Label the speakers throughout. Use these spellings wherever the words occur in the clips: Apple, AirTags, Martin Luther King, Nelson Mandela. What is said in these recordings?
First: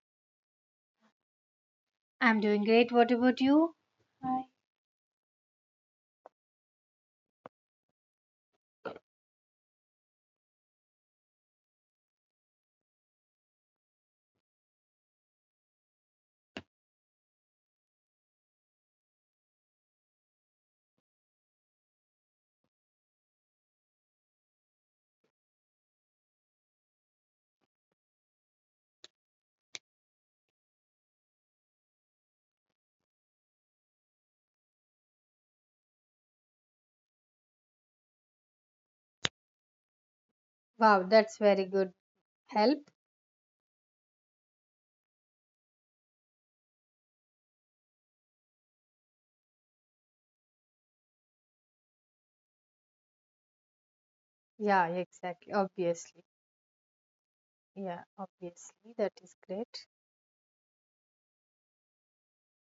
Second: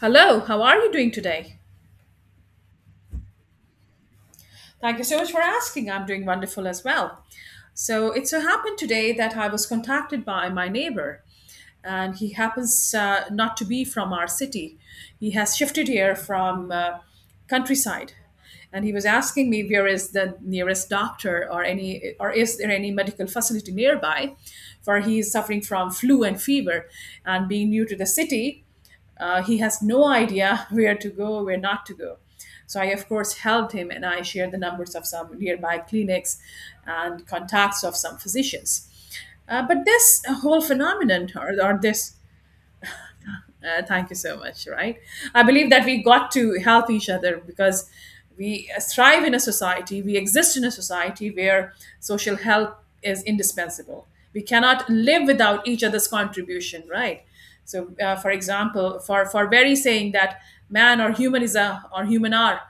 Speaker 1: Hello, how are you doing today?
Speaker 2: I'm doing great. What about you? Hi.
Speaker 1: Thank you so much for asking. I'm doing wonderful as well. So it so happened today that I was contacted by my neighbor, and he happens not to be from our city. He has shifted here from countryside, and he was asking me where is the nearest doctor or any or is there any medical facility nearby, for he is suffering from flu and fever, and being new to the city. He has no idea where to go, where not to go. So I, of course, helped him and I shared the numbers of some nearby clinics and contacts of some physicians. But this whole
Speaker 2: Wow,
Speaker 1: phenomenon,
Speaker 2: that's
Speaker 1: or,
Speaker 2: very
Speaker 1: or
Speaker 2: good
Speaker 1: this
Speaker 2: help.
Speaker 1: thank you so much. Right. I believe that we got to help each other because we thrive in a society, we exist in a society where social help is indispensable. We
Speaker 2: Yeah,
Speaker 1: cannot live
Speaker 2: exactly.
Speaker 1: without each other's
Speaker 2: Obviously.
Speaker 1: contribution, right? So,
Speaker 2: Yeah,
Speaker 1: for
Speaker 2: obviously.
Speaker 1: example,
Speaker 2: That
Speaker 1: for,
Speaker 2: is
Speaker 1: for very
Speaker 2: great.
Speaker 1: saying that man or human is a, or human are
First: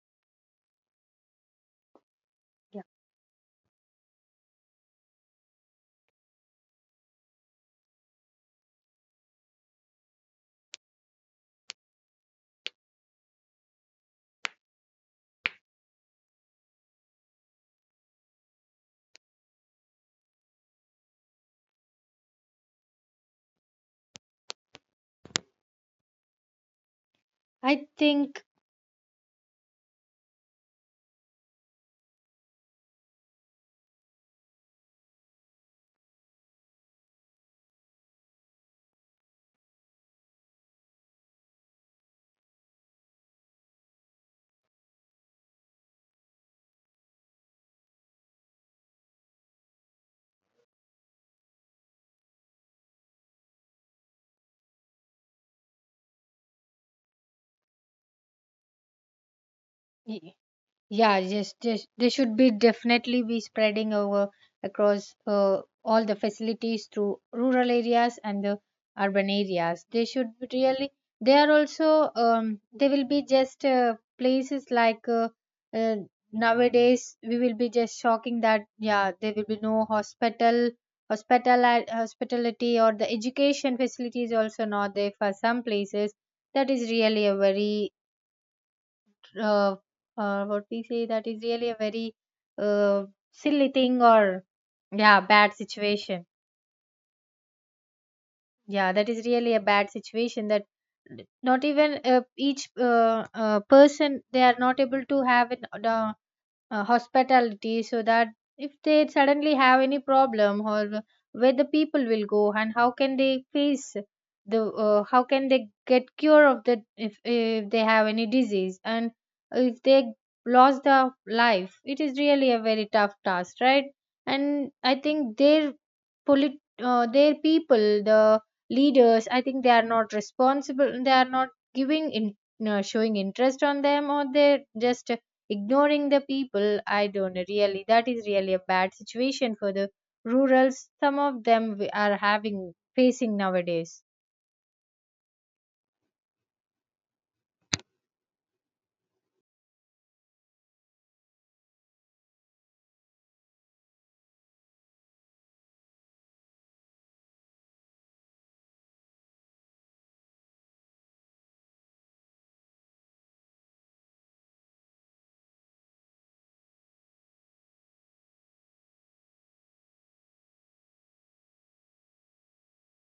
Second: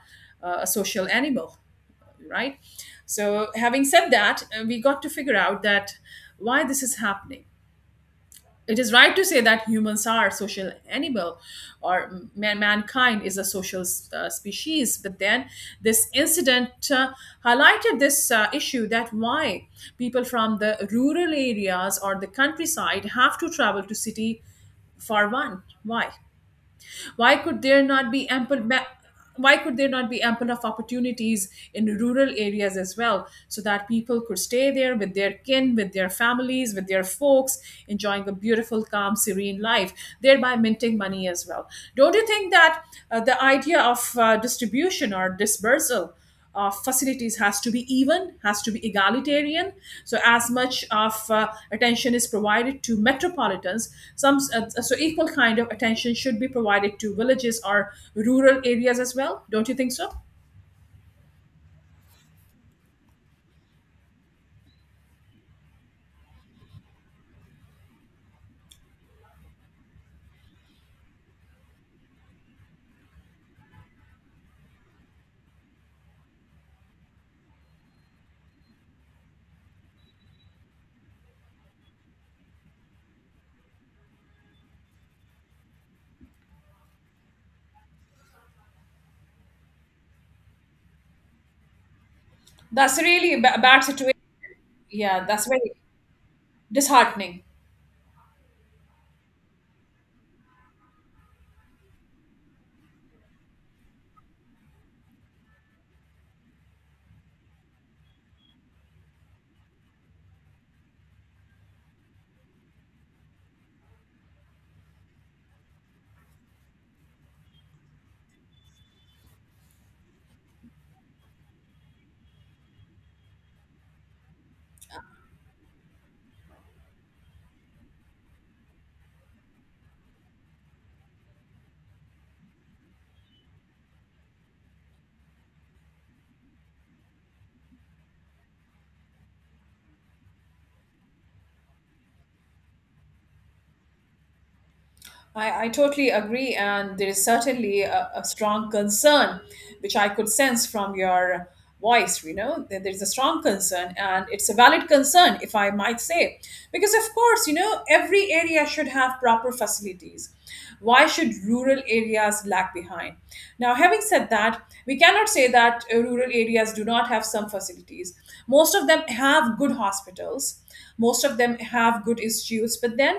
Speaker 1: a social animal, right?
Speaker 2: Yeah.
Speaker 1: So, having said that, we got to figure out that why this is happening. It is right to say that humans are social animal or mankind is a social species, but then this incident highlighted this issue that why people from the rural areas or the countryside have to travel to city. For one, why could there
Speaker 2: I
Speaker 1: not be
Speaker 2: think
Speaker 1: ample ma- why could there not be ample of opportunities in rural areas as well, so that people could stay there with their kin, with their families, with their folks, enjoying a beautiful calm serene life, thereby minting money as well? Don't you think that the idea of distribution or dispersal of facilities has to be even, has to be egalitarian? So as much of attention is provided to metropolitans, some so equal kind of attention should be provided to villages or rural areas as well. Don't you think so?
Speaker 2: y- yeah, yes, yes, they should be definitely be spreading over across all the facilities through rural areas and the urban areas. They should be really. They are also. They will be just places like uh, nowadays. We will be just shocking that yeah, there will be no hospital, hospital hospitality or the education facilities also not there for some places. That is really a very uh, what we say that is really a very
Speaker 1: That's
Speaker 2: uh,
Speaker 1: really a
Speaker 2: silly
Speaker 1: bad
Speaker 2: thing
Speaker 1: situation.
Speaker 2: or yeah
Speaker 1: Yeah, that's
Speaker 2: bad
Speaker 1: very
Speaker 2: situation.
Speaker 1: disheartening.
Speaker 2: Yeah, that is really a bad situation that not even each person they are not able to have an hospitality so that if they suddenly have any problem or where the people will go and how can they face the how can they get cure of that if they have any disease, and if they lost the life it is really a very tough task, right? And I think polit their people, the leaders, I think they are not responsible, they are not giving in, showing interest on them, or they just ignoring the people. I don't know, really that is really a bad situation for the rurals some of them we are having facing nowadays.
Speaker 1: I totally agree, and there is certainly a strong concern, which I could sense from your voice. You know, that there's a strong concern, and it's a valid concern, if I might say, because of course, you know, every area should have proper facilities. Why should rural areas lag behind? Now, having said that, we cannot say that rural areas do not have some facilities. Most of them have good hospitals, most of them have good institutes, but then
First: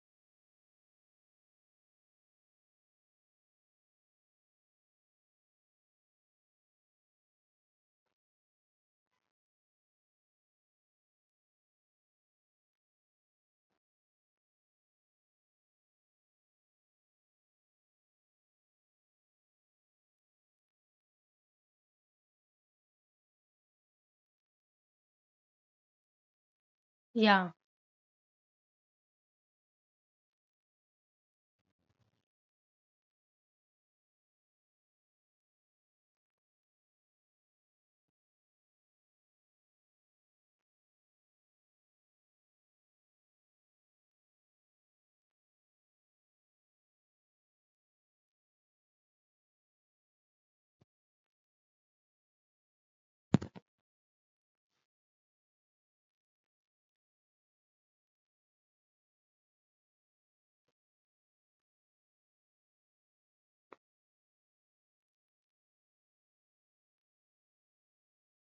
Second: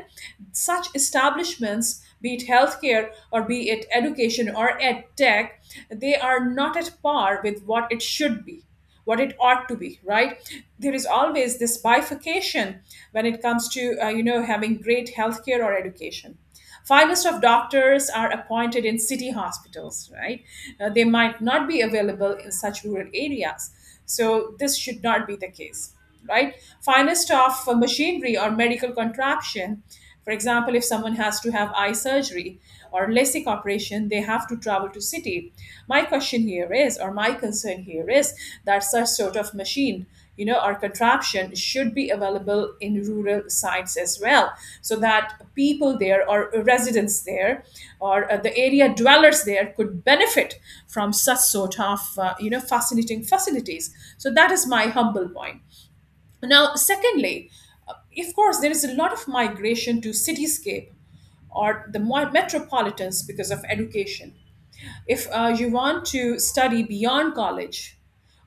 Speaker 1: such establishments, be it healthcare or be it education or ed tech, they are not at par with what it should be, what it ought to be, right? There is always this bifurcation when it comes to, you know, having great healthcare or education. Finest of doctors are appointed in city hospitals, right? They might not be available in such rural areas, so this should not be the case, right? Finest
Speaker 2: Yeah.
Speaker 1: of machinery or medical contraption. For example, if someone has to have eye surgery or LASIK operation, they have to travel to city. My question here is, or my concern here is, that such sort of machine, you know, or contraption should be available in rural sites as well, so that people there or residents there or the area dwellers there could benefit from such sort of, you know, fascinating facilities. So that is my humble point. Now, secondly, uh, of course, there is a lot of migration to cityscape or the metropolitans because of education. If you want to study beyond college,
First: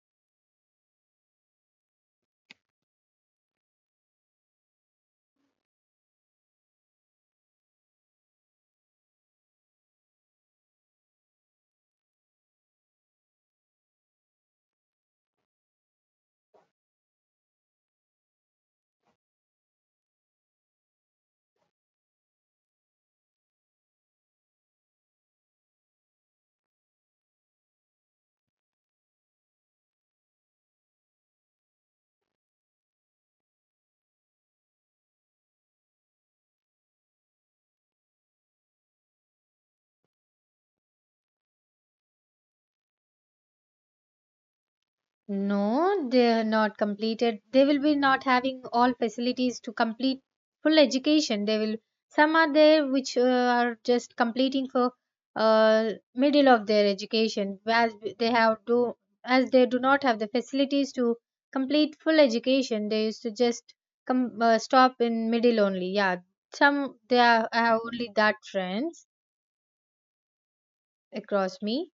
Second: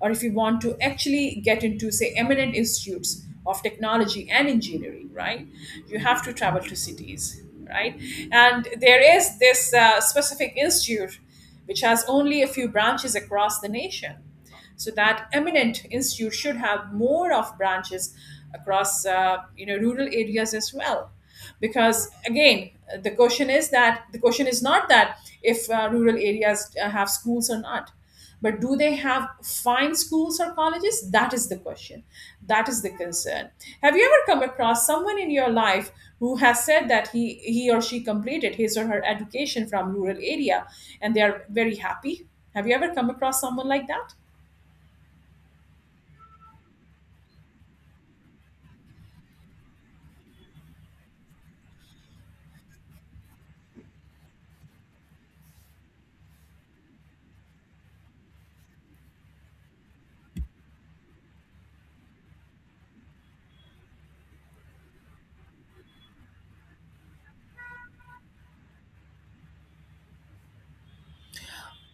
Speaker 1: or if you want to actually get into, say, eminent institutes of technology and engineering, right, you have to travel to cities, right? And there is this specific institute which has only a few branches across the nation, so that eminent institute should have more of branches across, you know, rural areas as well, because again the question is that the question is not that if rural areas have schools or not, but do they have fine schools or colleges? That is the question, that is the concern. Have you ever come across someone in your life who has said that he or she completed his or her education from rural area, and they are very happy? Have you ever come across someone like that?
Speaker 2: No, they're not completed. They will be not having all facilities to complete full education. They will some are there which are just completing for middle of their education, as they have do as they do not have the facilities to complete full education. They used to just come stop in middle only. Yeah, some they are I have only that friends across me.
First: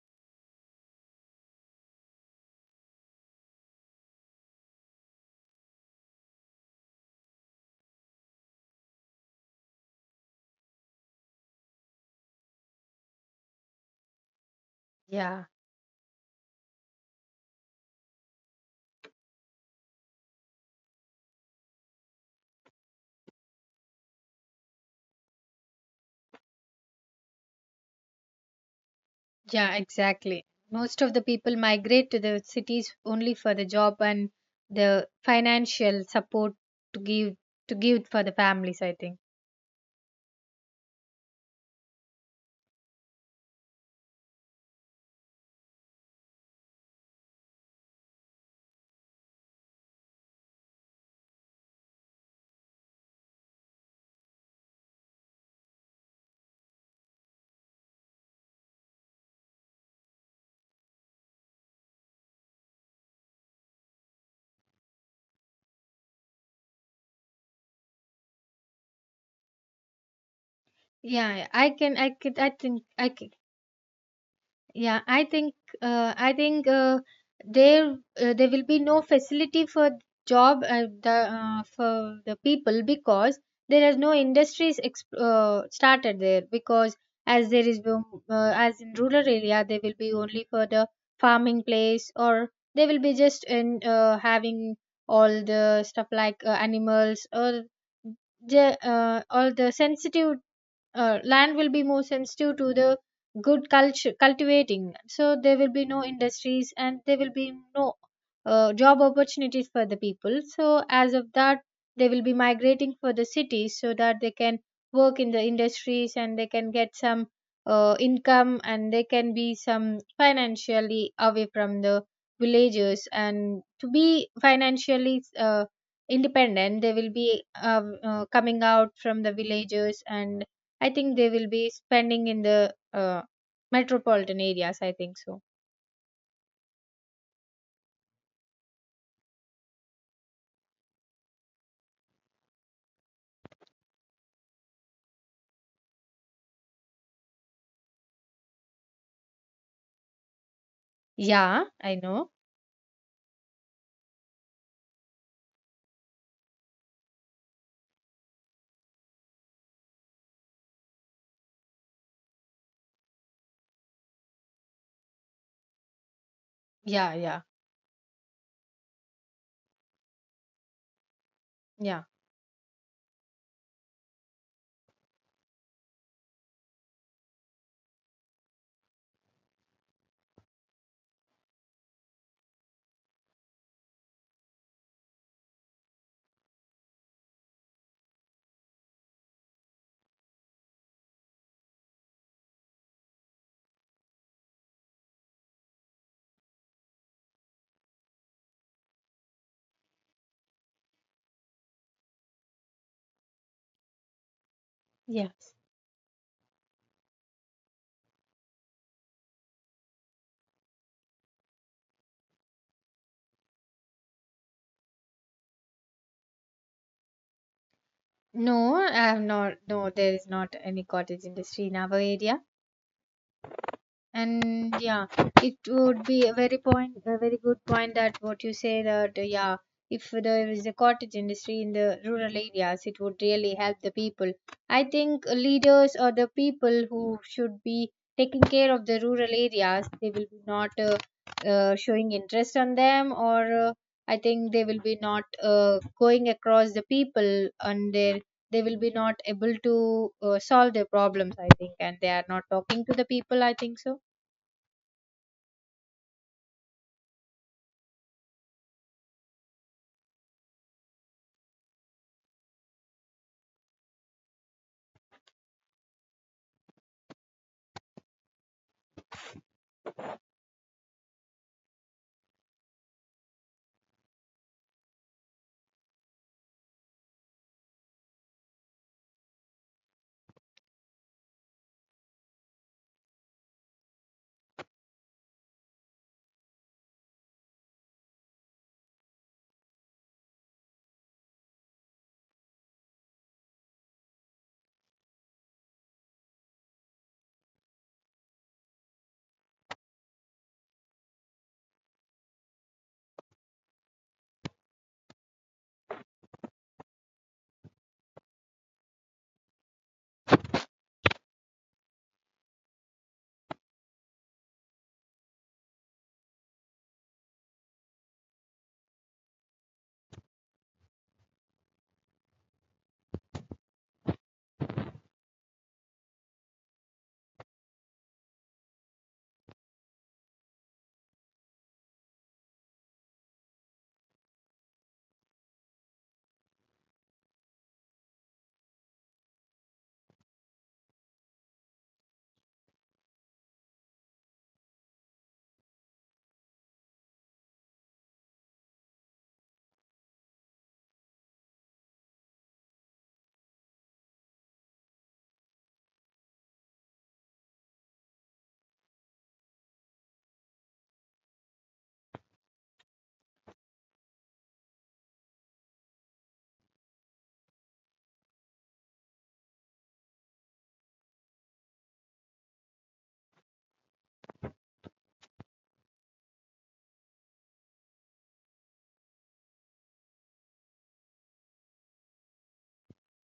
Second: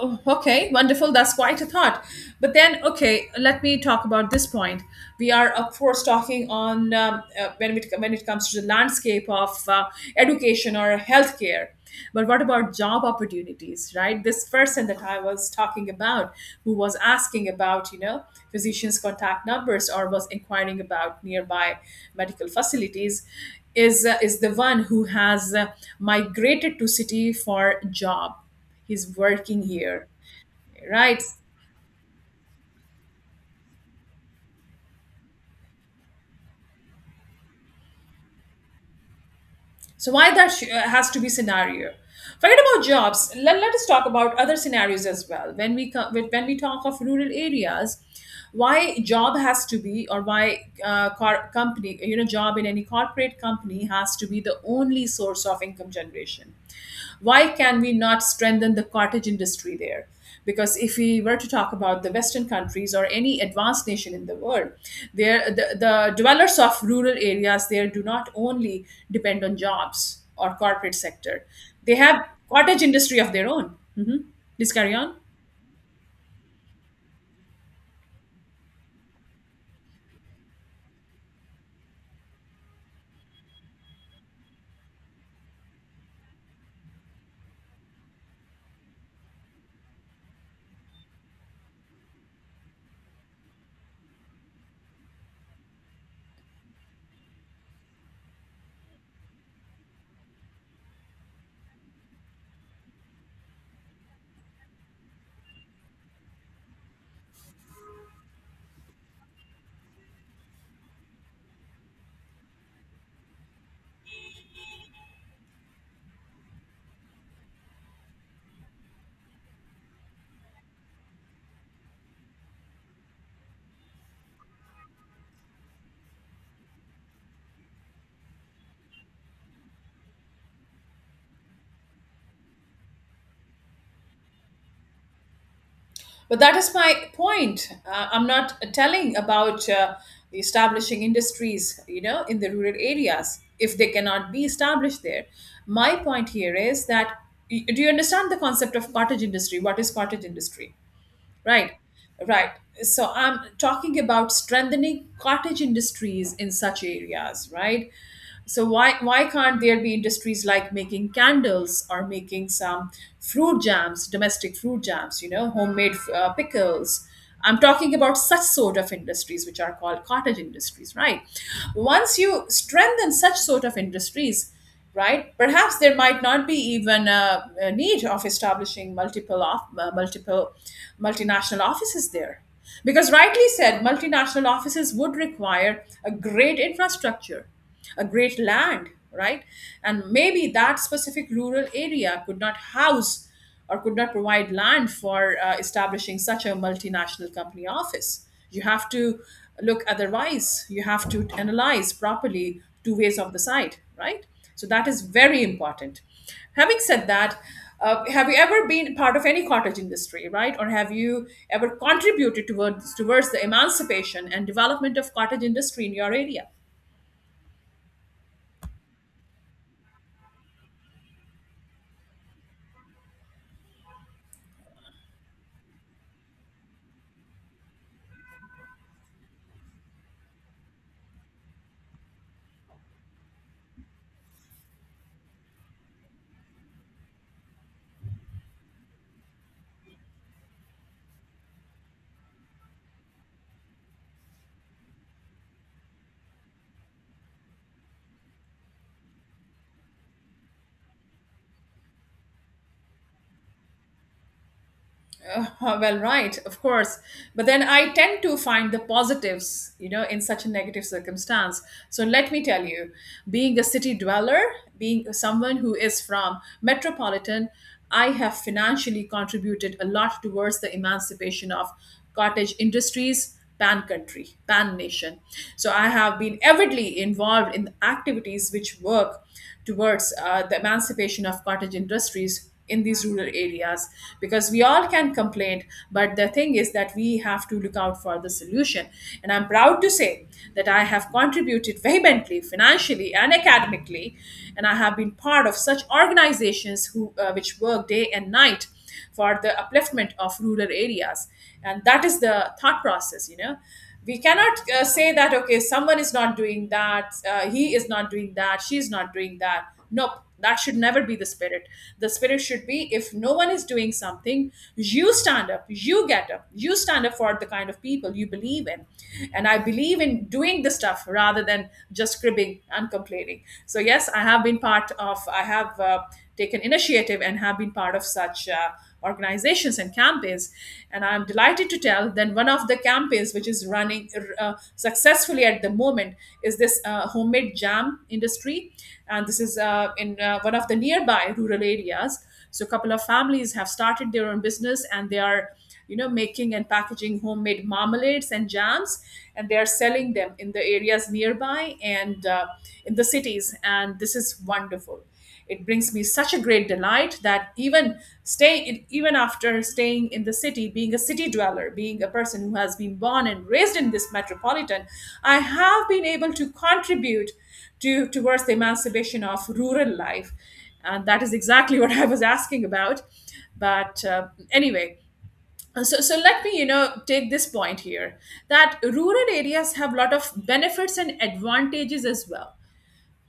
Speaker 1: Oh, okay, wonderful. That's quite a thought. But then, okay, let me talk about this point. We are, of course, talking on when it comes to the landscape of education or healthcare. But what about job opportunities, right? This person that I
Speaker 2: Yeah.
Speaker 1: was talking about, who was asking about, you know, physicians' contact numbers or was inquiring about nearby medical facilities, is the one who has migrated to city for job. He's working
Speaker 2: Yeah,
Speaker 1: here,
Speaker 2: exactly. Most of the
Speaker 1: right.
Speaker 2: people migrate to the cities only for the job, and the financial support to give to give for the families, I think.
Speaker 1: So why that has to be scenario? Forget about jobs. Let us talk about other scenarios as well. When we when we talk of rural areas, why job has to be, or why company, you know, job in any corporate company has to be the only source of income generation? Why can we not strengthen the cottage industry there? Because if we were to talk about the Western countries or any advanced nation in the world, there the dwellers of rural areas there do not only depend on jobs or corporate sector;
Speaker 2: Yeah, I
Speaker 1: they
Speaker 2: can I
Speaker 1: have
Speaker 2: could I
Speaker 1: cottage
Speaker 2: think
Speaker 1: industry of their own. Hmm. Please carry
Speaker 2: yeah,
Speaker 1: on.
Speaker 2: I think uh, I think uh, there will be no facility for job, the for the people because there is no industries started there because as in rural area there will be only for the farming place, or they will be just in having all the stuff like animals, or the all the sensitive land will be more sensitive to the good culture cultivating, so there will be no industries and there will be no job opportunities for the people, so as of that they will be migrating for the cities so that they can work in the industries and they can get some income, and they can be some financially away from the villages, and to be financially independent they will be coming out from the villages, and I think they will be spending in the metropolitan areas. I think so.
Speaker 1: But that is my point. I'm not telling about establishing industries, you know, in the rural areas if they cannot be established there. My point here is that, do you understand the concept of cottage industry? What is cottage industry?
Speaker 2: Yeah,
Speaker 1: Right,
Speaker 2: I know.
Speaker 1: right. So I'm talking about strengthening cottage industries in such areas, right? So why can't there be industries like making candles or making some fruit jams, domestic fruit jams, you know, homemade pickles?
Speaker 2: Yeah, yeah,
Speaker 1: I'm talking about such sort of industries which are called cottage industries, right?
Speaker 2: yeah.
Speaker 1: Once you strengthen such sort of industries, right? Perhaps there might not be even a need of establishing multiple multinational offices there, because rightly said, multinational offices would require a great infrastructure, a great land, right? And maybe that specific rural area could not house or could not provide land for establishing such a multinational company office. You have to look otherwise. You have to analyze properly two ways of the site, right? So that is very
Speaker 2: Yes.
Speaker 1: important. Having said that, have you ever been part of any cottage industry, right? Or have you ever contributed towards the emancipation and development of cottage industry in your area?
Speaker 2: No, I have not. No, there is not any cottage industry in our area. And yeah, it would be a very point, a very good point that what you say that yeah, if there is a cottage industry in the rural areas, it would really help the people. I think leaders or the people who should be taking care of the rural areas, they will be not showing interest on them, or I think they will be not going across the people, and their they will be not able to solve their problems. I think, and they are not talking to the people. I think so.
Speaker 1: Well, right, of course. But then I tend to find the positives, you know, in such a negative circumstance. So let me tell you, being a city dweller, being someone who is from metropolitan, I have financially contributed a lot towards the emancipation of cottage industries pan country, pan nation. So I have been avidly involved in activities which work towards the emancipation of cottage industries in these rural areas, because we all can complain, but the thing is that we have to look out for the solution. And I'm proud to say that I have contributed vehemently, financially and academically, and I have been part of such organizations who which work day and night for the upliftment of rural areas. And that is the thought process, you know. We cannot say that okay, someone is not doing that, he is not doing that, she is not doing that. Nope. That should never be the spirit. The spirit should be, if no one is doing something, you stand up, you get up, you stand up for the kind of people you believe in. And I believe in doing the stuff rather than just cribbing and complaining. So yes, I have been part of, I have taken initiative and have been part of such organizations and campaigns. And I'm delighted to tell that one of the campaigns which is running successfully at the moment is this homemade jam industry. And this is in one of the nearby rural areas. So a couple of families have started their own business, and they are, you know, making and packaging homemade marmalades and jams, and they are selling them in the areas nearby and, in the cities, and this is wonderful. It brings me such a great delight that even staying, even after staying in the city, being a city dweller, being a person who has been born and raised in this metropolitan, I have been able to contribute to towards the emancipation of rural life, and that is exactly what I was asking about. But anyway, so let me take this point here that rural areas have a lot of benefits and advantages as well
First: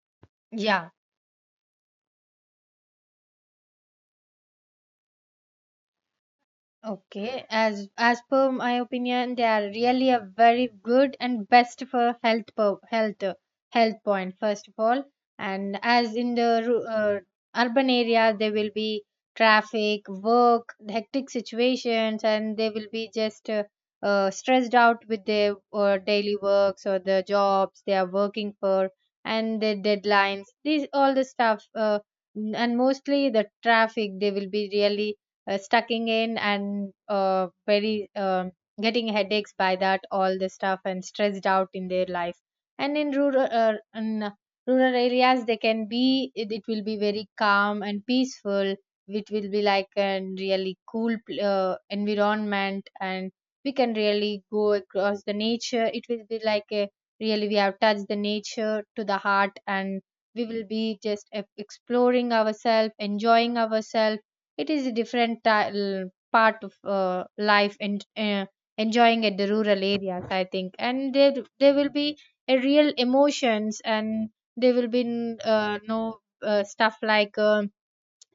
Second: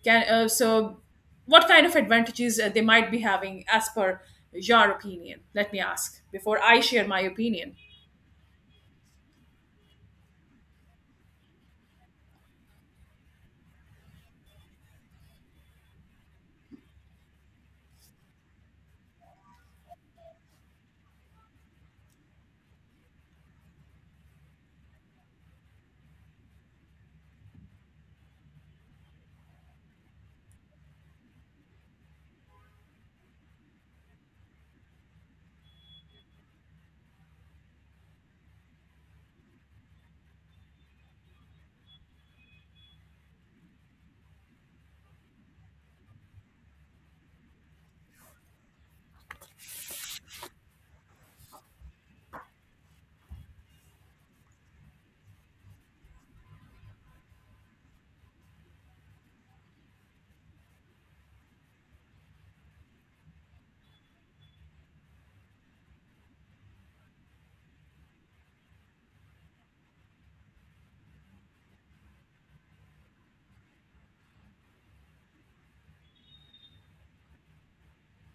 Speaker 1: can
Speaker 2: Yeah,
Speaker 1: what kind of advantages they might be having as per your opinion? Let me ask before I share my
Speaker 2: okay.
Speaker 1: opinion.
Speaker 2: As per my opinion, they are really a very good and best for health per, health point first of all. And as in the urban area, there will be traffic, work, hectic situations, and they will be just stressed out with their daily works or the jobs they are working for, and the deadlines. These all the stuff. And mostly the traffic they will be really stucking in, and very getting headaches by that all the stuff, and stressed out in their life. And in rural areas they can be it will be very calm and peaceful, which will be like a really cool environment, and we can really go across the nature, it will be like a really we have touched the nature to the heart, and we will be just exploring ourselves enjoying ourselves, it is a different part of life, and enjoying at the rural areas, I think. And there will be a real emotions, and there will be no stuff like.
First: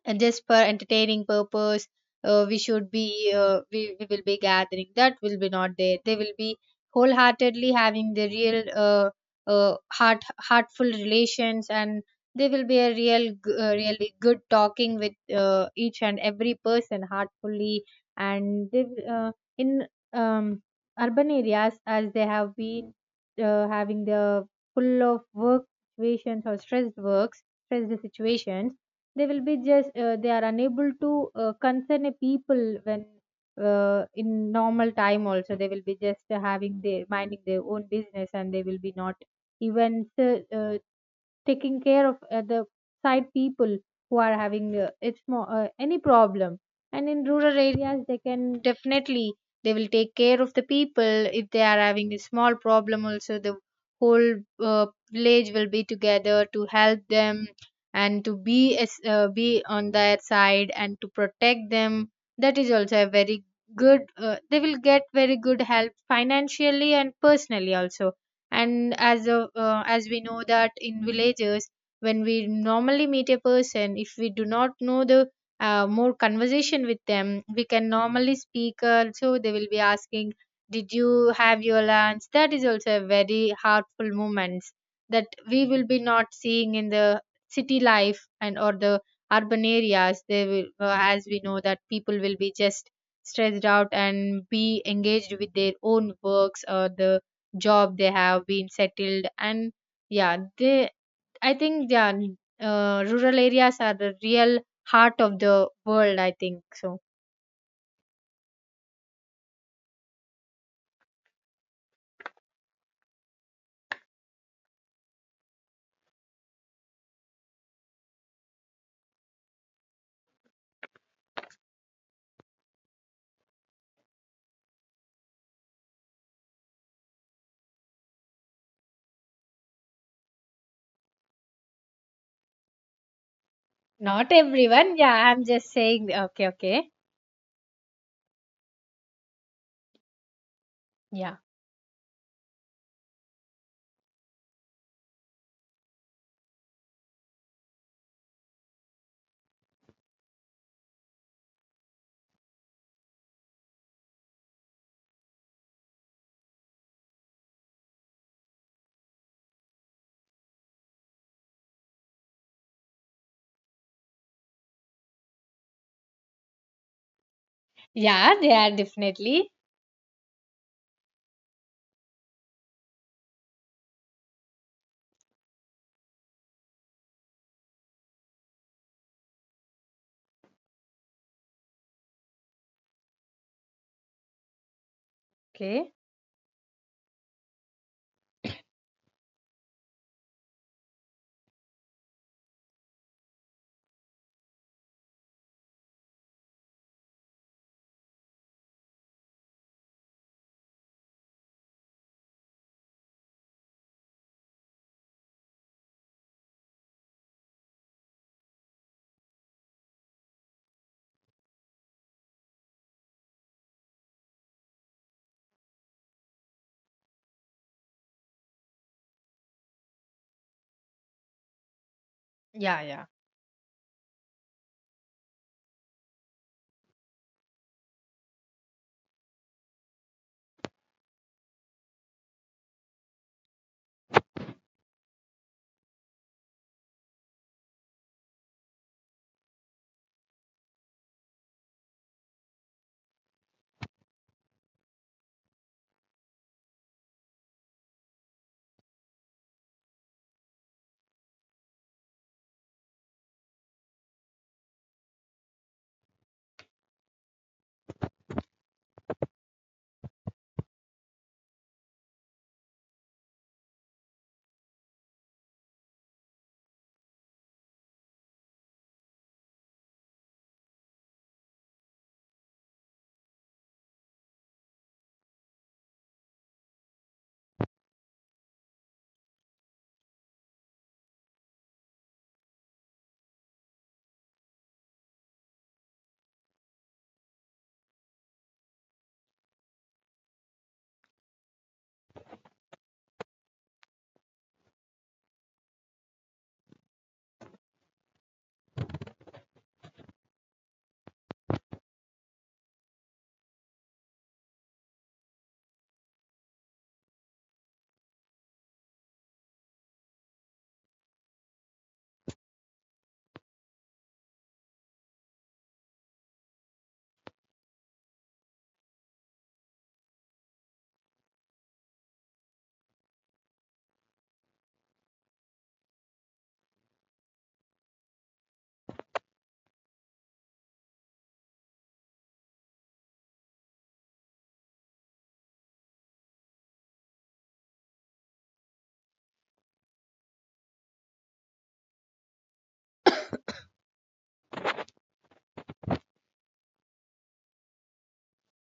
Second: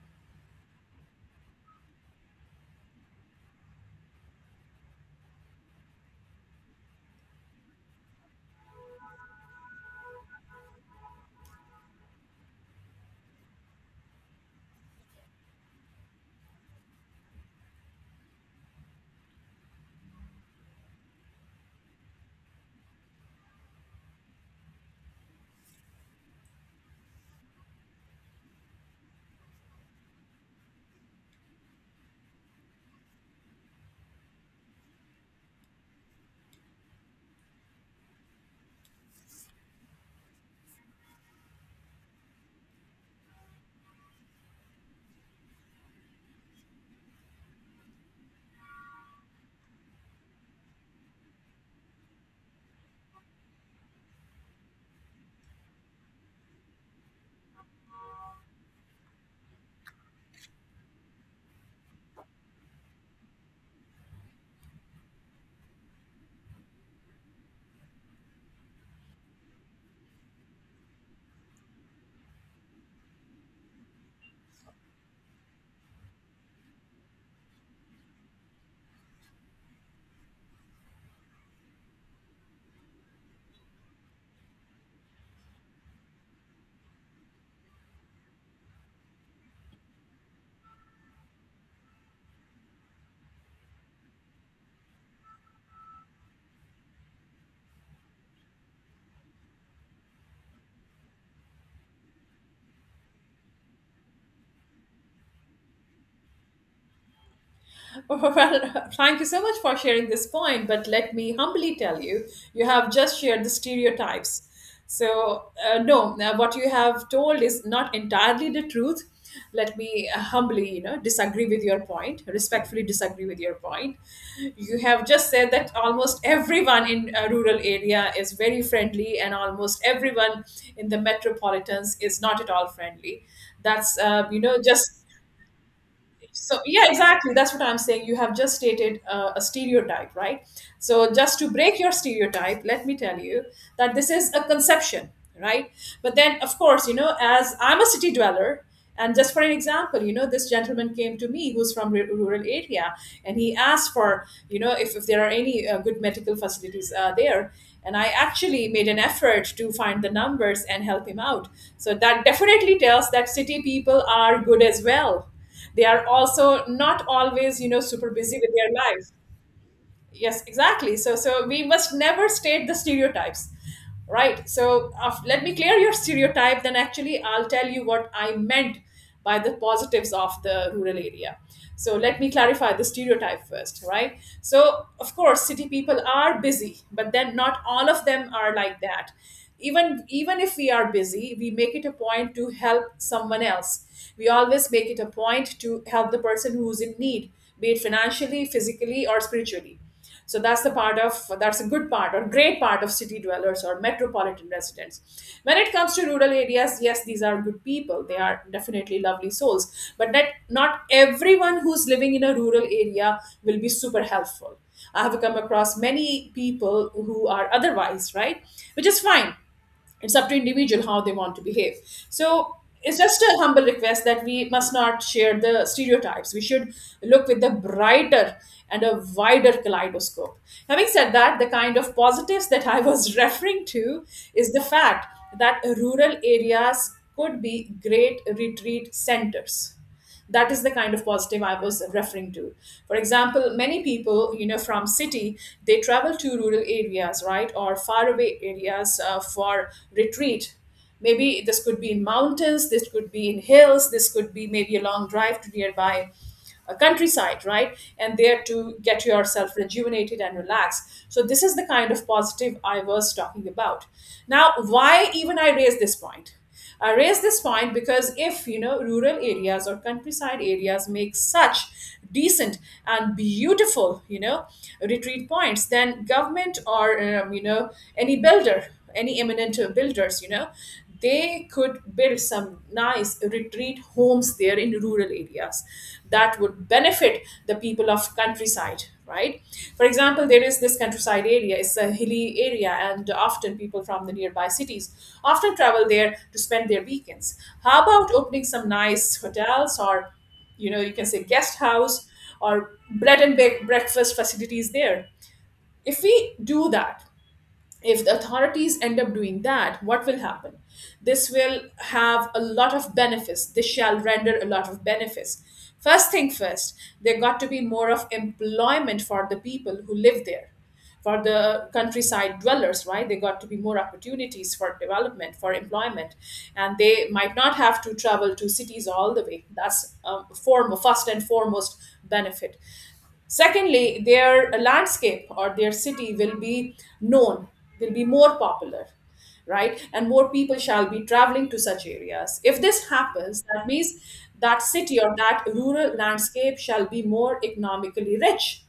Speaker 2: And just for entertaining purpose, we will be gathering that will be not there, they will be wholeheartedly having the real heart heartful relations, and they will be a real really good talking with each and every person heartfully, and they will, in um, urban areas as they have been having the full of work situations or stressed works stressed situations, they will be just they are unable to concern a people when in normal time also they will be just having their minding their own business, and they will be not even taking care of the side people who are having it's more any problem, and in rural areas they can definitely they will take care of the people, if they are having a small problem also the whole uh, village will be together to help them, and to be be on their side and to protect them, that is also a very good they will get very good help financially and personally also. And as we know that in villages when we normally meet a person, if we do not know the more conversation with them, we can normally speak so they will be asking, did you have your lunch? That is also a very heartful moments that we will be not seeing in the city life, and or the urban areas they will as we know that people will be just stressed out and be engaged with their own works or the job they have been settled. And yeah they I think yeah rural areas are the real heart of the world, I think so.
Speaker 1: Well, thank you so much for sharing this point, but let me humbly tell you, you have just shared the stereotypes. So, no, now what you have told is not entirely the truth. Let me humbly, disagree with your point, respectfully disagree with your point. You have just said that almost everyone in a rural area is very friendly, and almost everyone in the metropolitans is not at all friendly. That's,
Speaker 2: Not
Speaker 1: you know,
Speaker 2: everyone,
Speaker 1: just
Speaker 2: yeah, I'm just saying. Okay,
Speaker 1: so yeah,
Speaker 2: okay.
Speaker 1: exactly, that's what I'm saying. You have just stated a stereotype, right? So
Speaker 2: Yeah,
Speaker 1: just to break your stereotype, let me tell you that this is a conception, right? But then, of course, as I'm a city dweller, and just for an example, this gentleman came to me who's from rural area, and he asked for, if there are any good medical facilities there, and I actually made an effort to find the numbers and help him out. So that definitely tells that city people are good as well. They are also not always, super
Speaker 2: yeah,
Speaker 1: busy with
Speaker 2: they are
Speaker 1: their life.
Speaker 2: definitely.
Speaker 1: Yes, exactly. So we must never state the stereotypes, right? So let me clear your stereotype, then actually I'll tell you what I meant by the positives of the rural area. So let me clarify the stereotype first, right? So of course city
Speaker 2: Okay.
Speaker 1: people are busy, but then not all of them are like that. Even if we are busy, we make it a point to help someone else. We always make it a point to help the person who's in need, be it financially, physically, or spiritually. So that's the part of, that's a good part or great part of city dwellers or metropolitan residents. When it comes to rural areas, yes, these are good people, they are definitely lovely souls. But that not everyone who's living in a rural area will be super helpful. I have come across many people who are otherwise, right? Which is fine. It's up to individual how they want to behave. So
Speaker 2: Yeah,
Speaker 1: it's
Speaker 2: yeah.
Speaker 1: just a humble request that we must not share the stereotypes. We should look with a brighter and a wider kaleidoscope. Having said that, the kind of positives that I was referring to is the fact that rural areas could be great retreat centers. That is the kind of positive I was referring to. For example, many people, from city, they travel to rural areas, right, or faraway areas for retreat. Maybe this could be in mountains, this could be in hills, this could be maybe a long drive to nearby a countryside, right? And there to get yourself rejuvenated and relaxed. So this is the kind of positive I was talking about. Now, why even I raise this point? I raise this point because if you know rural areas or countryside areas make such decent and beautiful, retreat points, then government or any builder, any eminent builders, they could build some nice retreat homes there in rural areas that would benefit the people of countryside, right? For example, there is this countryside area, it's a hilly area, and often people from the nearby cities often travel there to spend their weekends. How about opening some nice hotels or, you can say guest house or bread and bake breakfast facilities there? If we do that, if the authorities end up doing that, what will happen? This will have a lot of benefits. This shall render a lot of benefits. First thing first, there got to be more of employment for the people who live there. For the countryside dwellers, right? They got to be more opportunities for development, for employment, and they might not have to travel to cities all the way. That's a form, first and foremost benefit. Secondly, their landscape or their city will be known, will be more popular, right? And more people shall be traveling to such areas. If this happens, that means that city or that rural landscape shall be more economically rich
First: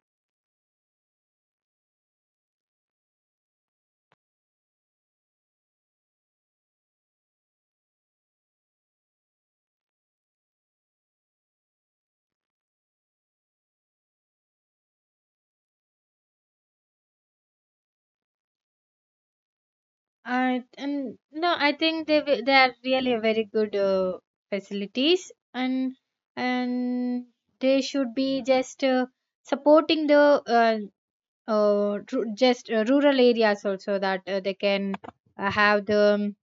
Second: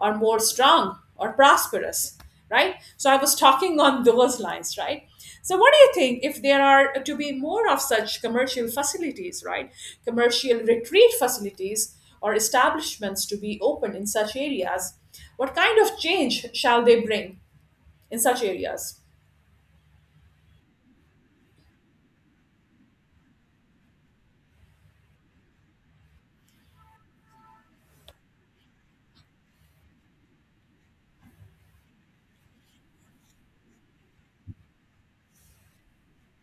Speaker 1: or more strong or prosperous, right? So I was talking on those lines, right? So what do you think if there are to be more of such commercial facilities, right, commercial retreat facilities or establishments to be open in such areas, what kind of change shall they bring in such areas?
Speaker 2: I and no I think they they are really very good facilities, and they should be just supporting the uh, ru- just rural areas also, that they can have the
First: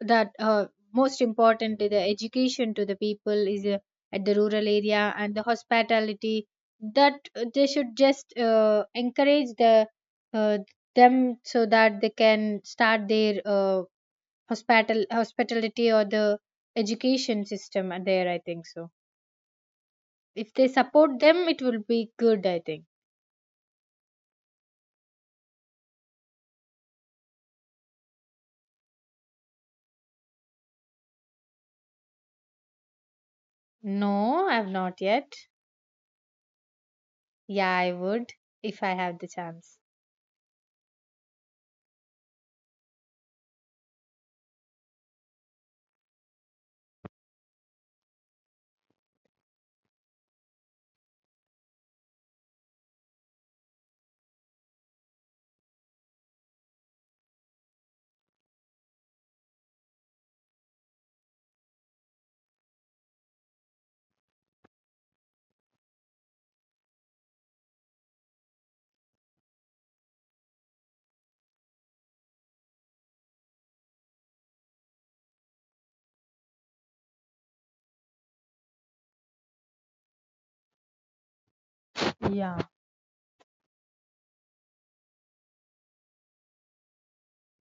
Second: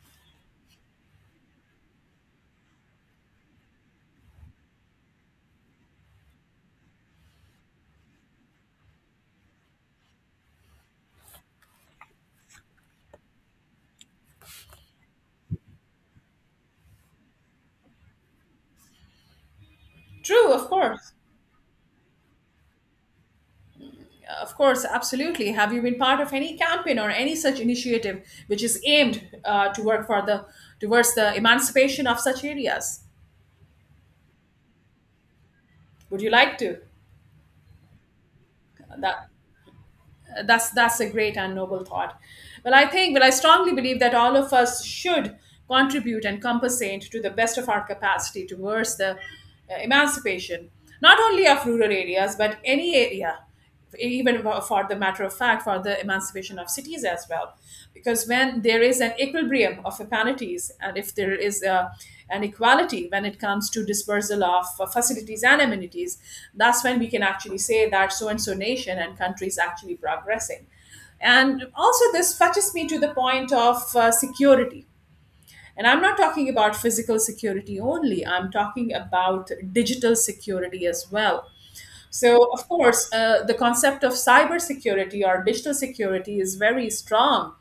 Speaker 2: that most important to the education to the people is at the rural area and the hospitality, that they should just encourage the uh, them so that they can start their uh, hospitality or the education system there, I think so.
Speaker 1: True,
Speaker 2: If
Speaker 1: of
Speaker 2: they
Speaker 1: course.
Speaker 2: support them it will be good, I think.
Speaker 1: Of course, absolutely. Have you been part of any campaign or any such initiative which is aimed to work for the towards the emancipation of such areas?
Speaker 2: No, I've not yet.
Speaker 1: Would you like to?
Speaker 2: Yeah, I would if I have
Speaker 1: That,
Speaker 2: the chance.
Speaker 1: that's a great and noble thought. Well, I think, well, I strongly believe that all of us should contribute and compensate to the best of our capacity towards the emancipation not only of rural areas but any area, even for the matter of fact, for the emancipation of cities as well. Because when there is an equilibrium of amenities, and if there is a, an equality when it comes to dispersal of facilities and amenities, that's when we can actually say that so and so nation and country is actually progressing. And also this fetches me to the point of security. And I'm not talking about physical security only, I'm talking about digital security as well. So,
Speaker 2: Yeah.
Speaker 1: of course, the concept of cybersecurity or digital security is very strong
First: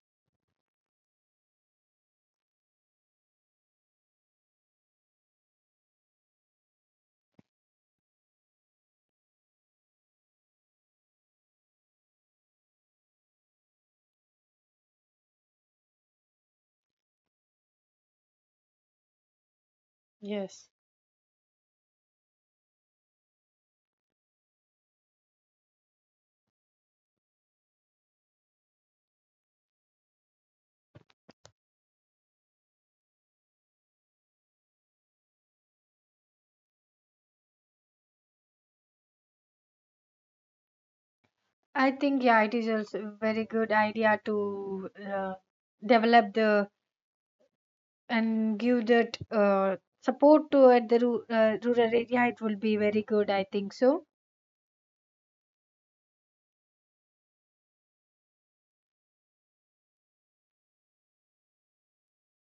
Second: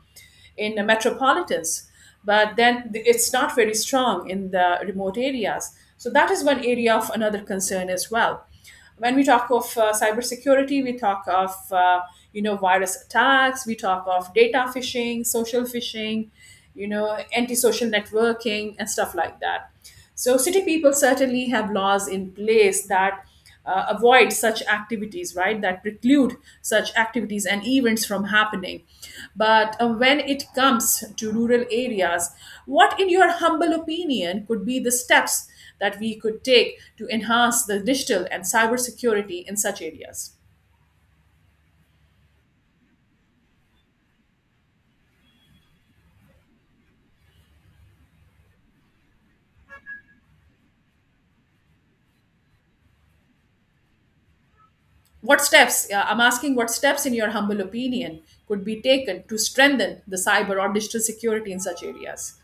Speaker 1: in the metropolitans, but then it's not very strong in the remote areas. So that is one area of another concern as well. When we talk of cybersecurity, we talk of virus attacks, we talk of data phishing, social phishing, antisocial networking, and stuff like that. So city
Speaker 2: Yes.
Speaker 1: people certainly have laws in place that avoid such activities, right? That preclude such activities and events from happening. But when it comes to rural areas, what, in your humble opinion, could be the steps that we could take to enhance the digital and cybersecurity in such areas?
Speaker 2: I think yeah, it is also a very good idea to develop the and give that support to at the rural area. It will be very good, I think so.
Speaker 1: What steps, I'm asking what steps, in your humble opinion, could be taken to strengthen the cyber or digital security in such areas?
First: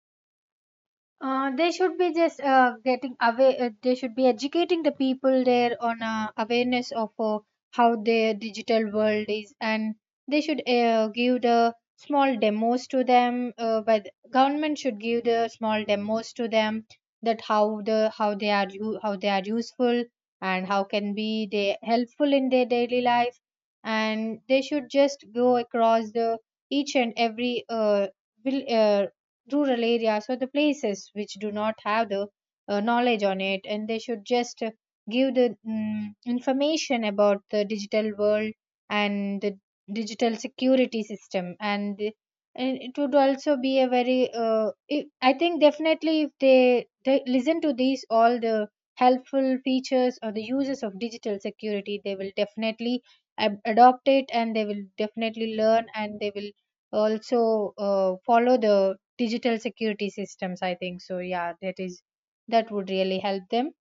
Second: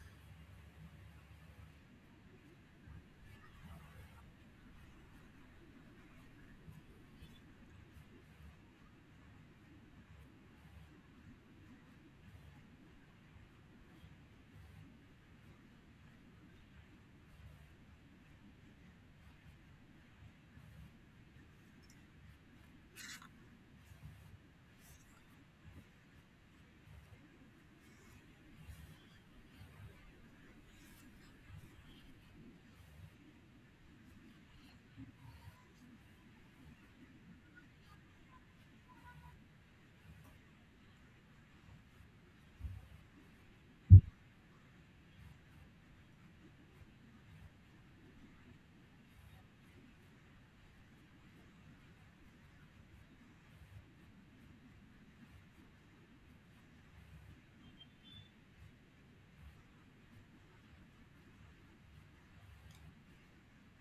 Speaker 2: They should be just getting away. They should be educating the people there on awareness of how their digital world is, and they should give the small demos to them. But government should give the small demos to them, that how the how they are how they are useful and how can be they helpful in their daily life, and they should just go across the each and every vil- uh, rural areas or the places which do not have the knowledge on it, and they should just give the information about the digital world and the digital security system and the-. And it would also be a very I think definitely if they listen to these all the helpful features or the uses of digital security, they will definitely adopt it, and they will definitely learn, and they will also follow the digital security systems, I think so. Yeah, that is that would really help them.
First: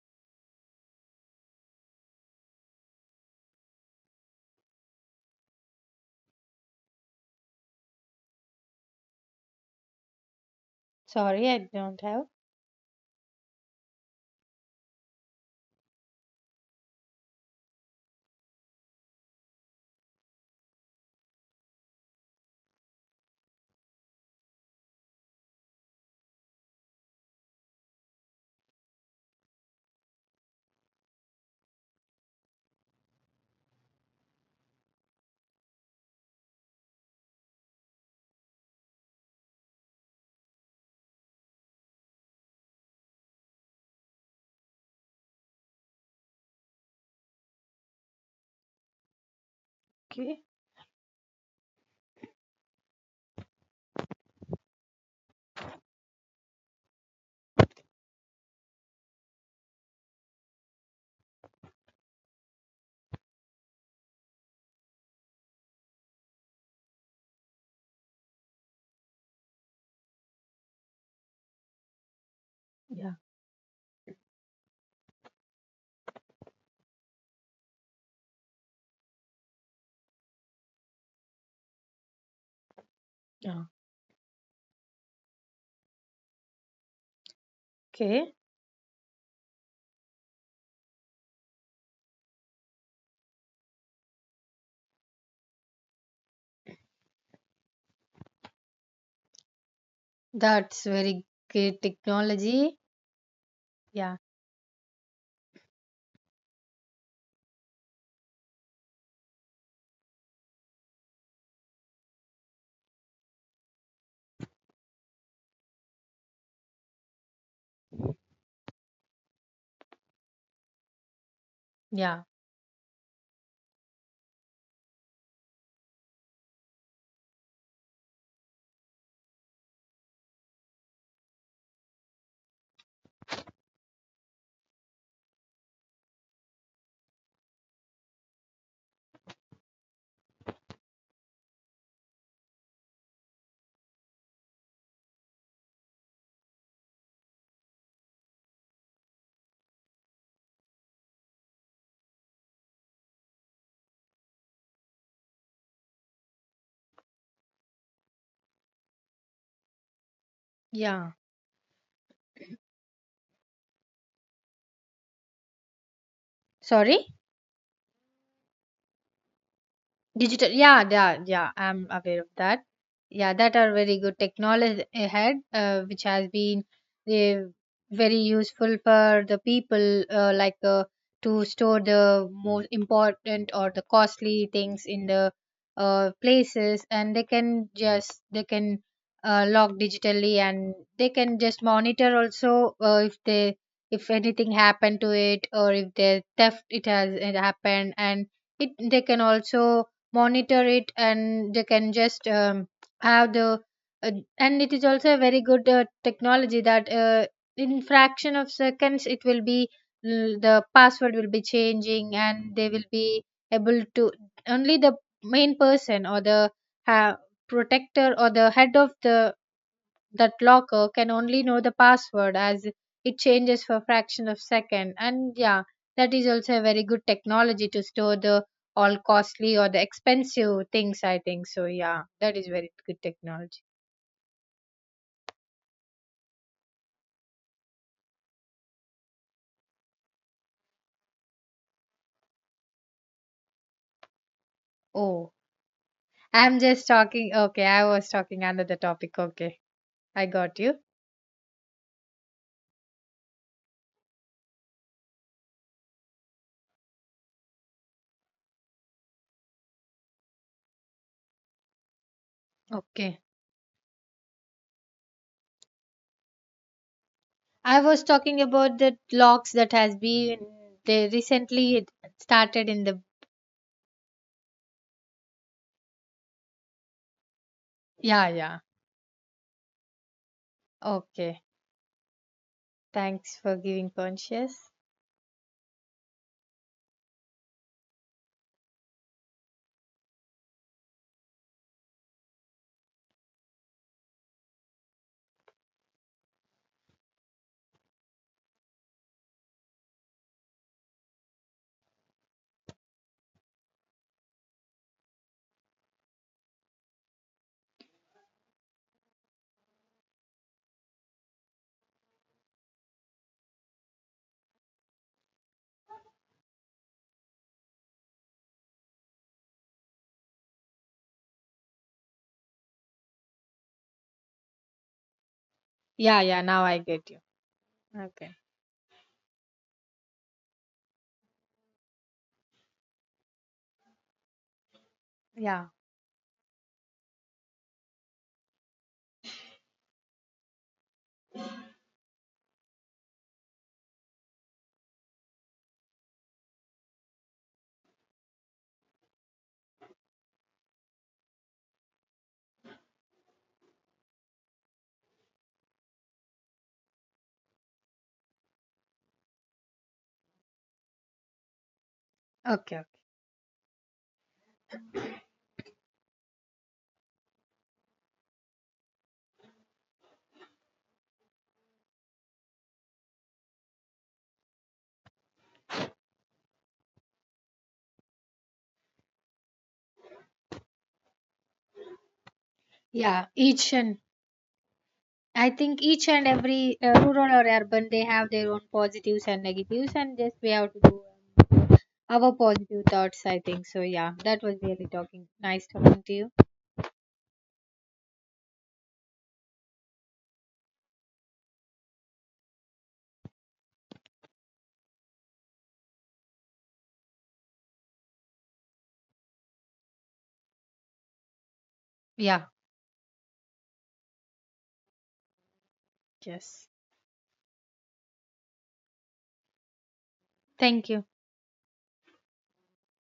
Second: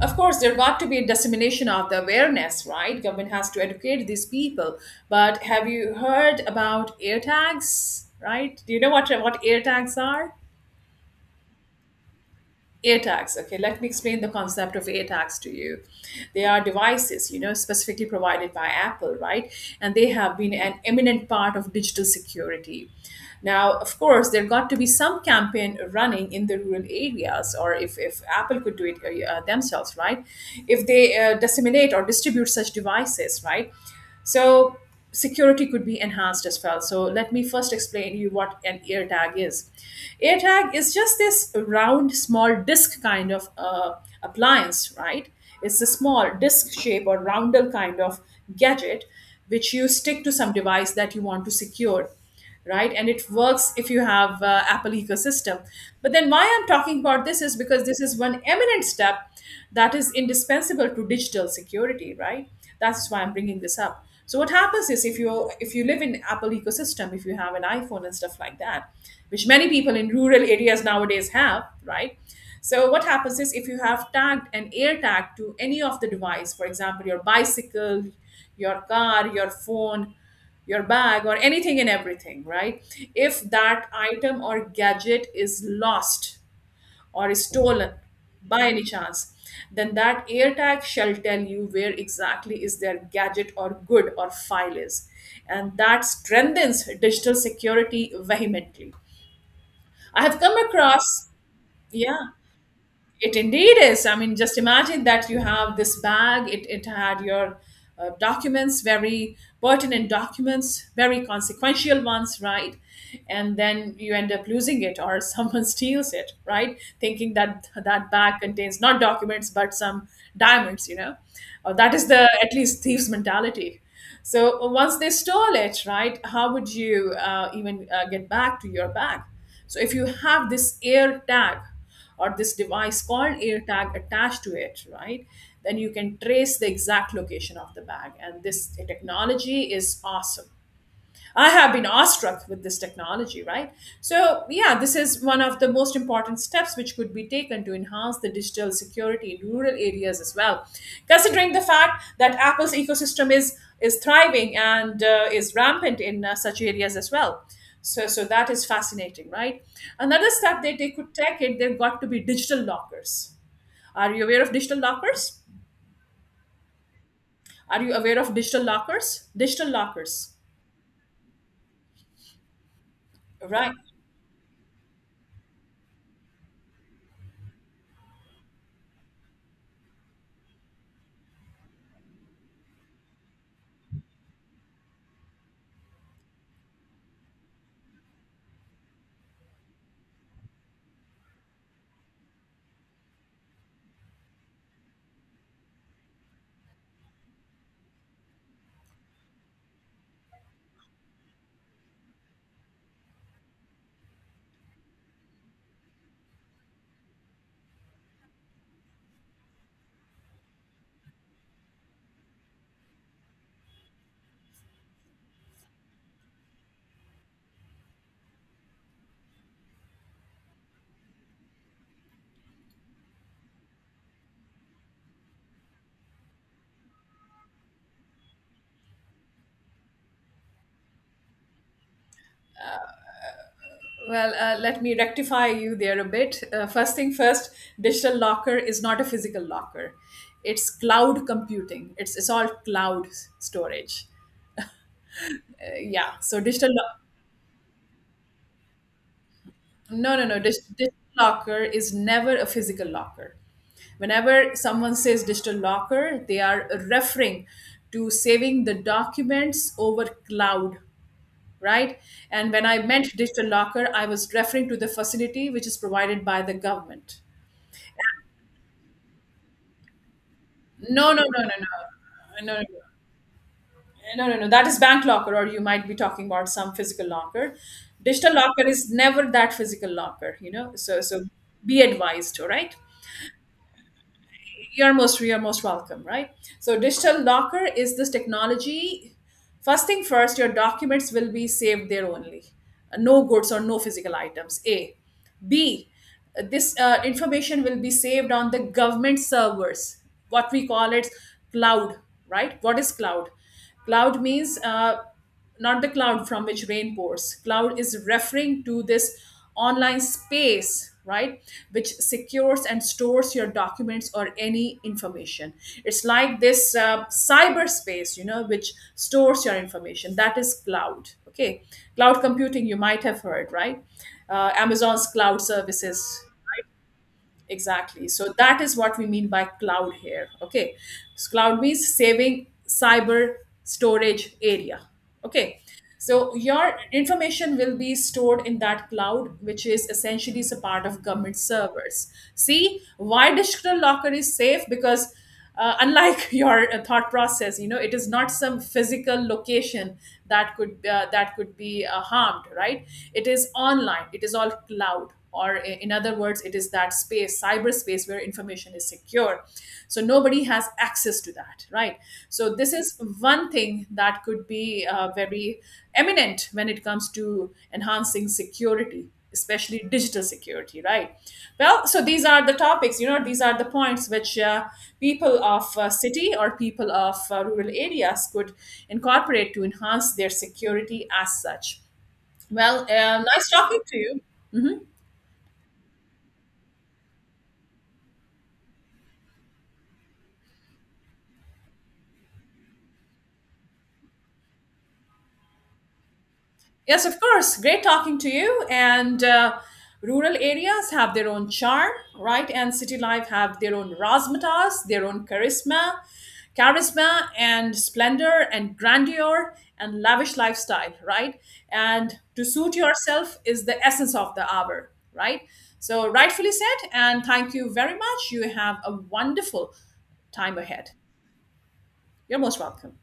Speaker 1: Of course, there got to be a dissemination of the awareness, right? Government has to educate these people. But have you heard about air tags, right? Do you know what air tags are?
Speaker 2: Sorry, I don't have.
Speaker 1: AirTags. Okay, let me explain the concept of AirTags to you. They are devices, specifically provided by Apple, right? And they have been an eminent part of digital security. Now, of course, there got to be some campaign running in the rural areas, or if Apple could do it themselves, right? If they disseminate or distribute such devices, right? So security could be enhanced as well. So let me first explain you what an AirTag is. AirTag is just this round, small disc kind of appliance, right? It's a small disc shape or roundel kind of gadget which you stick to
Speaker 2: Okay.
Speaker 1: some device that you want to secure, right? And it works if you have Apple ecosystem. But then why I'm talking about this is because this is one eminent step that is indispensable to digital security, right? That's why I'm bringing this up. So what happens is if you live in Apple ecosystem, if you have an iPhone and stuff like that, which many people in rural areas nowadays have, right? So what happens is if you have tagged an air tag to any of the device, for example, your bicycle, your car, your phone, your bag, or anything and everything, right? If that item or gadget is lost or is stolen
Speaker 2: Okay.
Speaker 1: by any chance, then that AirTag shall tell you where exactly is their gadget or good or file is. And that strengthens digital security vehemently. I have come
Speaker 2: That's very
Speaker 1: across,
Speaker 2: great
Speaker 1: yeah,
Speaker 2: technology.
Speaker 1: it indeed is. I
Speaker 2: Yeah.
Speaker 1: mean, just imagine that you have this bag. It had your documents, very pertinent documents, very consequential ones, right? And then you end up losing it, or someone steals it, right? Thinking that that bag contains not documents but some diamonds, you know? That is the
Speaker 2: Yeah.
Speaker 1: at least thieves' mentality. So once they stole it, right, how would you even get back to your bag? So if you have this air tag, or this device called AirTag attached to it, right? Then you can trace the exact location of the bag. And this technology is awesome. I have been awestruck with this technology, right? So, yeah, this is one of the most important steps which could be taken to enhance the digital security in rural areas as well. Considering the fact that Apple's ecosystem is thriving and is rampant in such areas as well. So that is fascinating, right? Another step that they could
Speaker 2: Yeah.
Speaker 1: take it, they've got to be digital lockers. Are you aware of digital lockers?
Speaker 2: Sorry?
Speaker 1: Are you aware of digital lockers? Digital lockers,
Speaker 2: Digital, yeah, yeah, yeah. I'm aware of that. Yeah, that
Speaker 1: right?
Speaker 2: are very good technology ahead, which has been uh, very useful for the people, to store the most important or the costly things in the places, and they can log digitally, and they can just monitor also if they if anything happened to it, or if the theft it has it happened, and it they can also monitor it, and they can just have the uh, and it is also a very good technology that in fraction of seconds it will be the password will be changing, and they will be able to only the main person or the uh, protector or the head of the that locker can only know the password, as it changes for a fraction of second. And yeah, that is also a very good technology to store the all costly or the expensive things, I think so. Yeah, that is very good technology.
Speaker 1: Well, let me rectify you there a bit. First thing first, digital locker is not a physical locker. It's cloud computing. It's all storage.
Speaker 2: Oh,
Speaker 1: Yeah. So
Speaker 2: I'm just talking. Okay, I was talking under the topic. Okay,
Speaker 1: no no
Speaker 2: I
Speaker 1: no
Speaker 2: got you.
Speaker 1: digital locker is never a physical locker. Whenever someone says digital locker, they are referring to saving the documents over cloud, right? And when I meant
Speaker 2: Okay,
Speaker 1: digital locker, I was referring to the facility which is provided by the government.
Speaker 2: I was talking about the locks that has been they
Speaker 1: No, no, no, no, no,
Speaker 2: recently
Speaker 1: No, no, no,
Speaker 2: started in the.
Speaker 1: No, no, no. That is bank locker, or you might be talking about some physical locker.
Speaker 2: Yeah,
Speaker 1: Digital
Speaker 2: yeah.
Speaker 1: locker is never that physical locker, you know. So
Speaker 2: Okay.
Speaker 1: be advised, all right?
Speaker 2: Thanks for giving conscious.
Speaker 1: You're most welcome, right? So digital locker is this technology. First thing first, your documents will be saved there only. No goods or no physical items. A, b, this information will be saved on the government servers, what we call it, cloud. Right, what is cloud? Cloud means, not the cloud from which rain pours. Cloud is referring to this online space, right, which secures and stores your documents or any information. It's like this cyberspace, you know, which stores your information. That is cloud. Okay, cloud computing you might have heard, right? Amazon's cloud
Speaker 2: Yeah,
Speaker 1: services.
Speaker 2: yeah, now I get you.
Speaker 1: Exactly. So
Speaker 2: Okay.
Speaker 1: that is what we mean by cloud here. Okay. So cloud means saving cyber storage area. Okay.
Speaker 2: Yeah.
Speaker 1: So your information will be stored in that cloud, which is essentially is a part of government servers. See, why digital locker is safe, because unlike your thought process, you know, it is not some physical location that could be harmed, right? It is online, it is all cloud, or in other words, it is that space, cyberspace, where information is secure. So nobody has access to that, right? So this
Speaker 2: Okay. Okay.
Speaker 1: is one thing that could be very eminent when it comes to enhancing security, especially digital security, right? Well, so these are the topics, you know, these are the points which, people of city or people of rural areas could incorporate to enhance their security as such. Well,
Speaker 2: Yeah,
Speaker 1: nice
Speaker 2: each
Speaker 1: talking to
Speaker 2: and
Speaker 1: you.
Speaker 2: I think each and every rural or urban they have their own positives and negatives, and just we have to do um, our positive thoughts. I think so. Yeah, that was really talking nice talking to you.
Speaker 1: Yes, of course. Great talking to you. And rural areas have their own charm, right? And city life have their own razzmatazz, their own charisma, charisma and splendor and grandeur and lavish lifestyle, right? And to
Speaker 2: Yeah.
Speaker 1: suit yourself is the essence of the hour, right? So rightfully
Speaker 2: Yes.
Speaker 1: said. And thank you very much. You have a wonderful time ahead.
Speaker 2: Thank you.
Speaker 1: You're most welcome.